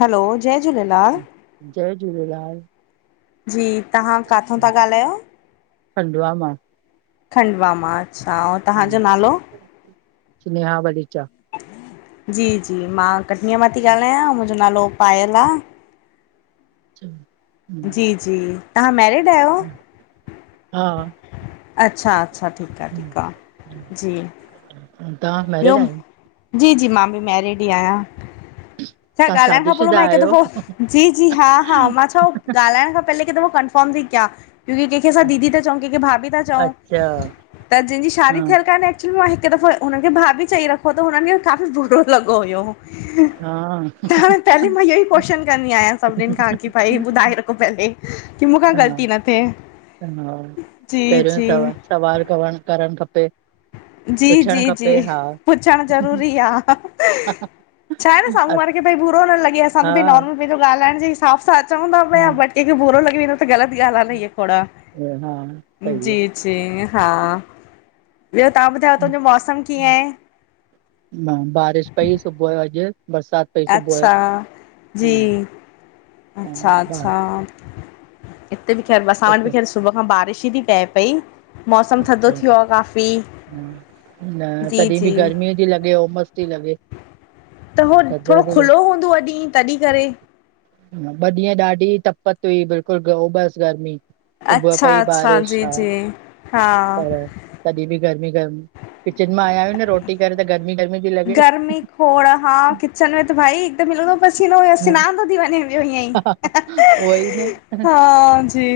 Hello, जय झूलेलाल। जय झूलेलाल। जी तव्हां काथों था ॻाल्हायो? खंडवा मां खंडवा मां, अच्छा और? स्नेहा बलीचा जी जी, मां कटनीअ मां थी ॻाल्हायां मुंजो नालो पायल आ। [inaudible] जी जी, तव्हां मैरिड आयो? हा। अच्छा अच्छा, ठीक आ ठीक आ जी। तां ॿियो मैरिज आई? जी जी मां बि मैरिड ई आयां छा तव्हां ॻाल्हाइण खां पेरों शादीशुदा मां हिकु आहियो दफ़ो जी जी, हा हा मां छा ॻाल्हाइण खां पहिले हिक दफ़ो कंफर्म थी कयां। क्योकि कंहिंखे असां दीदी था चऊं कंहिंखे भाभी था चऊं अच्छा त जिंजी शादी हा थियल कान्हे की मां हिकु दफ़ो हुनखे भाभी चई रख हो त हुननखे काफ़ी बुरो लॻो हुयो हा त पेले मां योई कोशन कंदी आयां सभिनीन खां की भई ॿुधाए रखो पेले। की मूंखां हा ग़लती न थे, हा जी पहिरियों जी। सवा सवाल कण करण खपे जी पुछणु जी खपे जी, हा पुछण ज़रूरी आ। छा आहे न हा साम्हूं वारे भई बूरो न लॻे असां त भई हा नॉर्मल पेंजो ॻाल्हाइण जे हिसाब सां अचऊं था पिया बट कैंखे बुरो लॻी वेंदो प ग़लत गाल आ न इए थोड़ा, सही आहे जी जी हा। ॿियो तव्हां ॿुधायो हुतेजो मौसम कीअं आए? मां बारिश पई सुबुह जो अॼु बरसात पई सुबुह अच्छा जो। हा, बार अच्छा-अच्छा, हिते बि ख़ैर असां वटि अच्छा बि ख़ैर सुबुह खां बारिश ई थी पए पई मौसम थधो अच्छा थियो आ काफ़ी। न जी तॾहिं जी बि गर्मी थी लॻे उमस थी लॻे। त हो थधि थोरो थी लॻे खुलो हूंदो आ ॾींहं तॾीं करे। ॿ ॾींहं ॾाढी तपत हुई बिल्कुल ग उमस गर्मी। सुबुह अच्छा पई अच्छा बारिश जी हा। जी हा पर तॾीं बि गर्मी गर्मी, किचन मां आया आयूं न रोटी करे त गर्मी गर्मी थी लॻे। खड़ा हा किचन में त भाई हिकदम गीलोंदो पसीनो हुस हा, सनान थो थी वञेअ ई उहो ई ह जी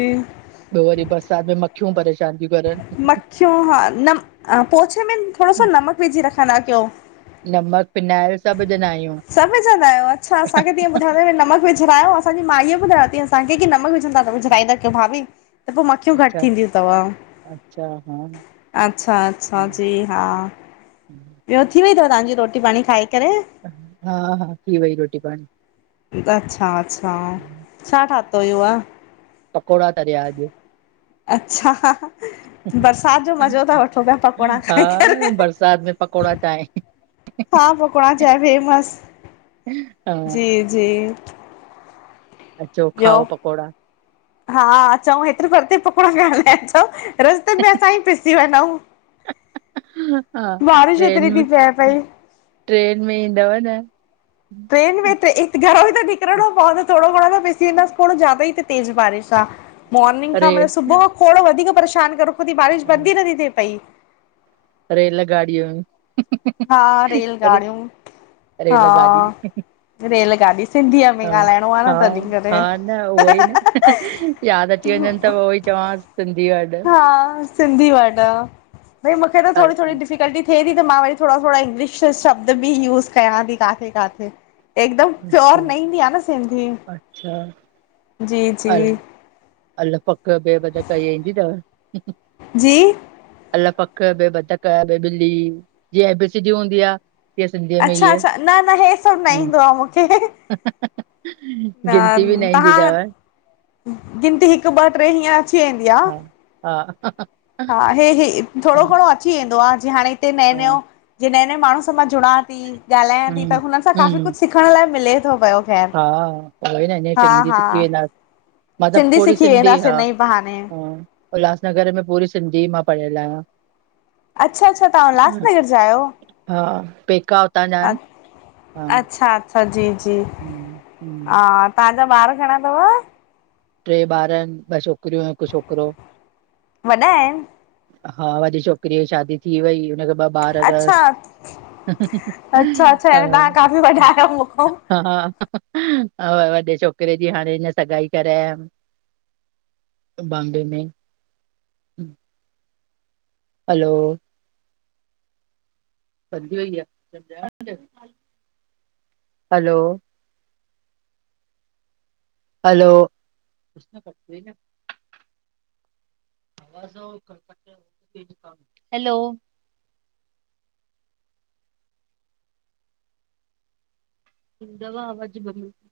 ॿियों वरी बरसात में मखियूं परेशान थियूं करन। मखियूं हा न पोछे में थोरो सो नमक विझी रखंदा कयो। नमक फीनाईल सभु विझंदा आहियो अच्छा असांखे तीअं ॿुधाईंद नमक विझरायो असांजी माई ॿधाय अ थी असांखे की नमक विझंदा विझड़ाईंदा कयो भाभी। त पोइ मखियूं घटि अच्छा थींदियूं थव अच्छा हा अच्छा अच्छा जी हा। हम्म ॿियो थी वेई थव तव्हांजी रोटी पाणी खाई करे। हा हा थी वई रोटी पाणी। अच्छा अच्छा छा ठातयो हुयो आ। पकोड़ा तरया अञ अच्छा बरसात जो मज़ो ता वठो पिया पकोड़ा खाई हा करे। बरसाति में पकोड़ा चांहि। हा पकोड़ा चांह फेमस। हा जी जी चो ॿियो खाओ पकोड़ा हा अचऊ हेतिरे परते पकोड़ाण लाइ अच रस्ते में असां ई पिसी वञूं। हा बारिश ट्रेन हैतरी थी में पै पई। ट्रेन में ईंदव न। ट्रेन में घरो ई त निकिरणो पवंदो थोरो घणो त पिसी वेंदासीं ज्दा ई ते बारिश आहे। मोर्निंग खां मतलब रेल सुबुह खां खो वधीक परेशानु करे रखो थी बारिश बंद ई नथी थिए पई। रेलल गाड़ूं हा रेलगाड़ियूं हा रेल गाॾी रेलगाॾी सिंधीअ में हा ॻाल्हाइणो आ हा न तॾहिं करे। हा न उहोई न याद अची वञनि त उहो ई चवांसि सिंधी वंड हा सिंधी वाडा भई मूंखे न अल थोडी थोडी डिफिकल्टी थिए थी त मां वरी थोरा थोरा इंग्लिश शब्द बि यूस कयां थी काथे काथे। हिकदम प्योर अच्छा न ईंदी आहे न सिंधी अच्छा जी अल जी अल पक ॿे बधक ईंदी अथव। जी अल पख ॿि बतक ॿ ॿिली जीअं एी हूंदी आ। अच्छा अचछा न न हे सब न हम्म, ईंदो आ मूंखे। गिनती बि न ईंदी अथव तव्हां गिनती हिकु ॿ टे हींअं अो हा हा हा हे हे थोरो घणो अची वेंदो आ जी हाणे हिते नयो नयों हा जीअं नएं नएं माण्हू मां जुड़ां थी ॻाल्हायां थी हम्म त हुननि सां काी हम्म कुछ सिखण लाइ मिले थो पियो ख़ैर हा प न इ हा सिंग जी हा सिखी व [unintelligible] मतलब सिंधी पुरी सिखी सिंधी वेंदासीं हा हिन ई बहाने ह उल्हासनगर में पूरी सिंधी मां पढ़ियल आहियां। अच्छा अच्छा तव्हां उल्हासनगर जा आहियो हा पेका हुतां जा अ। आहिनि हा अच्छा अच्छा जी जी हम्म हम्म। हा तव्हांजा ॿार घणा थव टे ॿार आहिन ॿ छोकिरियूं हिक छोकिरो। वॾा आहिन। हा वॾी छोकिरीअ जी शादी थी वई हुनखे ॿ ॿार अच्छा तस अच्छा अच्छा यानी तव्हां काफ़ी वॾा आहियो मूंखों हा हा वॾे छोकिरे जी हाणे हिन सगाई करे आयम। बॉम्बे में हलो ई हलो हलो [inaudible] हलो सफा आवाज [unintelligible]